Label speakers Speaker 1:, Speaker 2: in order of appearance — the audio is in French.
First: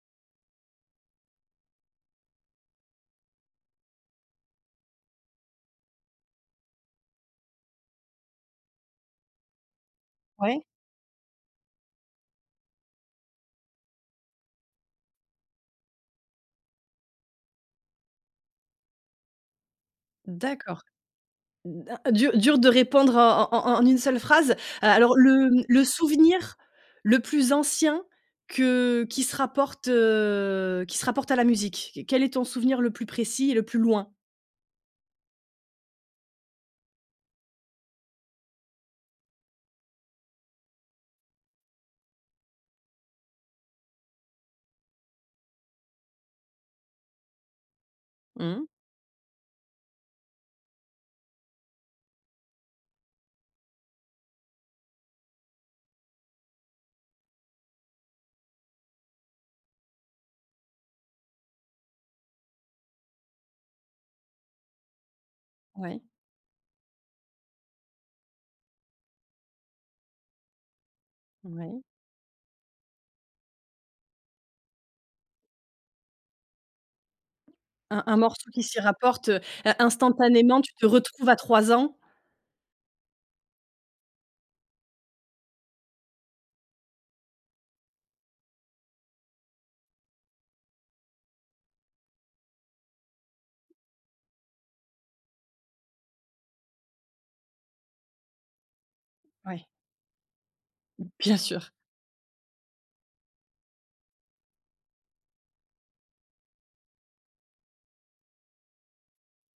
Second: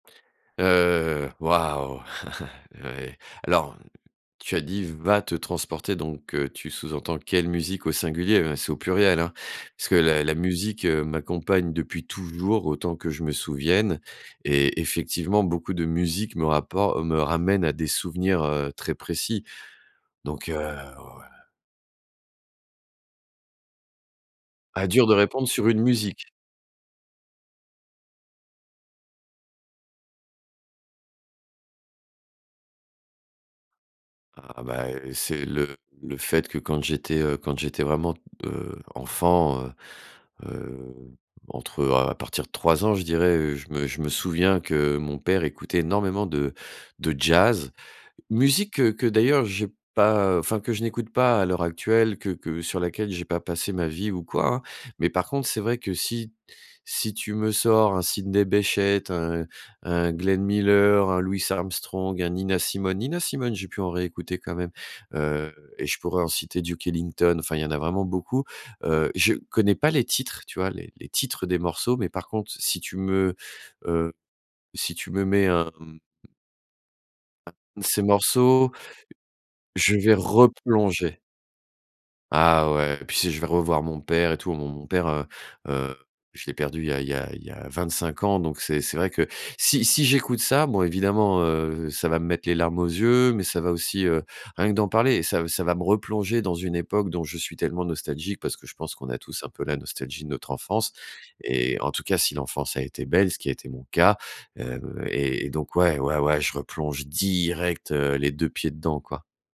Speaker 1: Heu waouh! Oui. Alors, tu as dit: «va te transporter» donc, heu, tu sous-entends quelle musique au singulier? Ben, c'est au pluriel hein, parce que la la
Speaker 2: Ouais.
Speaker 1: musique, heu, m'accompagne depuis toujours autant que je me souvienne et effectivement, beaucoup de musiques me rappor me ramènent à des souvenirs, heu, très précis, donc heu,
Speaker 2: D'accord.
Speaker 1: oh, heu
Speaker 2: D'a dur, dur de répondre en en en en une seule phrase.
Speaker 1: Ah!
Speaker 2: A
Speaker 1: Dur de
Speaker 2: alors
Speaker 1: répondre
Speaker 2: le, mmh,
Speaker 1: sur une
Speaker 2: le
Speaker 1: musique.
Speaker 2: souvenir le plus ancien que qui se rapporte, heu, qui se rapporte à la musique? Q quel est ton souvenir le plus précis et le plus loin?
Speaker 1: Ah, bah, c'est le le fait que quand j'étais, heu, quand j'étais vraiment, heu, enfant, heu heu, entre, heu, à partir de 3 ans je dirais, heu, je me je me souviens que mon père écoutait énormément de de jazz.
Speaker 2: Mmh.
Speaker 1: Musique que que d'ailleurs j'ai pas, heu, enfin, que je n'écoute pas à l'heure actuelle que que sur laquelle j'ai pas passé ma vie ou quoi hein. Mais par contre, c'est vrai que si si tu me sors un Sidney Bechet, un un Glenn Miller, un Louis Armstrong, un Nina Simone. Nina Simone j'ai pu en réécouter quand même, heu et je
Speaker 2: Oui.
Speaker 1: pourrais en citer, Duke Ellington. Enfin, il y en a vraiment beaucoup, heu, je connais pas les titres, tu vois les les titres des
Speaker 2: Oui.
Speaker 1: morceaux. Mais par contre, si tu me, heu, si tu me mets un, mmh un de
Speaker 2: Un
Speaker 1: ces
Speaker 2: un morceau qui
Speaker 1: morceaux
Speaker 2: s'y rapporte, heu, in
Speaker 1: je vais
Speaker 2: instantanément. Tu te
Speaker 1: replonger.
Speaker 2: retrouves à 3 ans?
Speaker 1: Ah ouais et puis si je vais revoir mon père et tout, mon mon mon père, heu heu, je l'ai perdu il y a il y a il y a 25 ans. Donc c'est c'est vrai que si si j'écoute ça, bon évidemment, heu, ça va me mettre les larmes aux yeux. Mais ça va aussi, heu rien que d'en parler, ça ça va me replonger dans une époque dont je suis tellement nostalgique. Parce que je pense qu'on a tous un
Speaker 2: Oui.
Speaker 1: peu la nostalgie de notre enfance
Speaker 2: Bien sûr.
Speaker 1: et en tout cas, si l'enfance a été belle, ce qui a été mon cas, heu et et donc ouais, ouais, ouais, je replonge direct heu, les 2 pieds dedans quoi.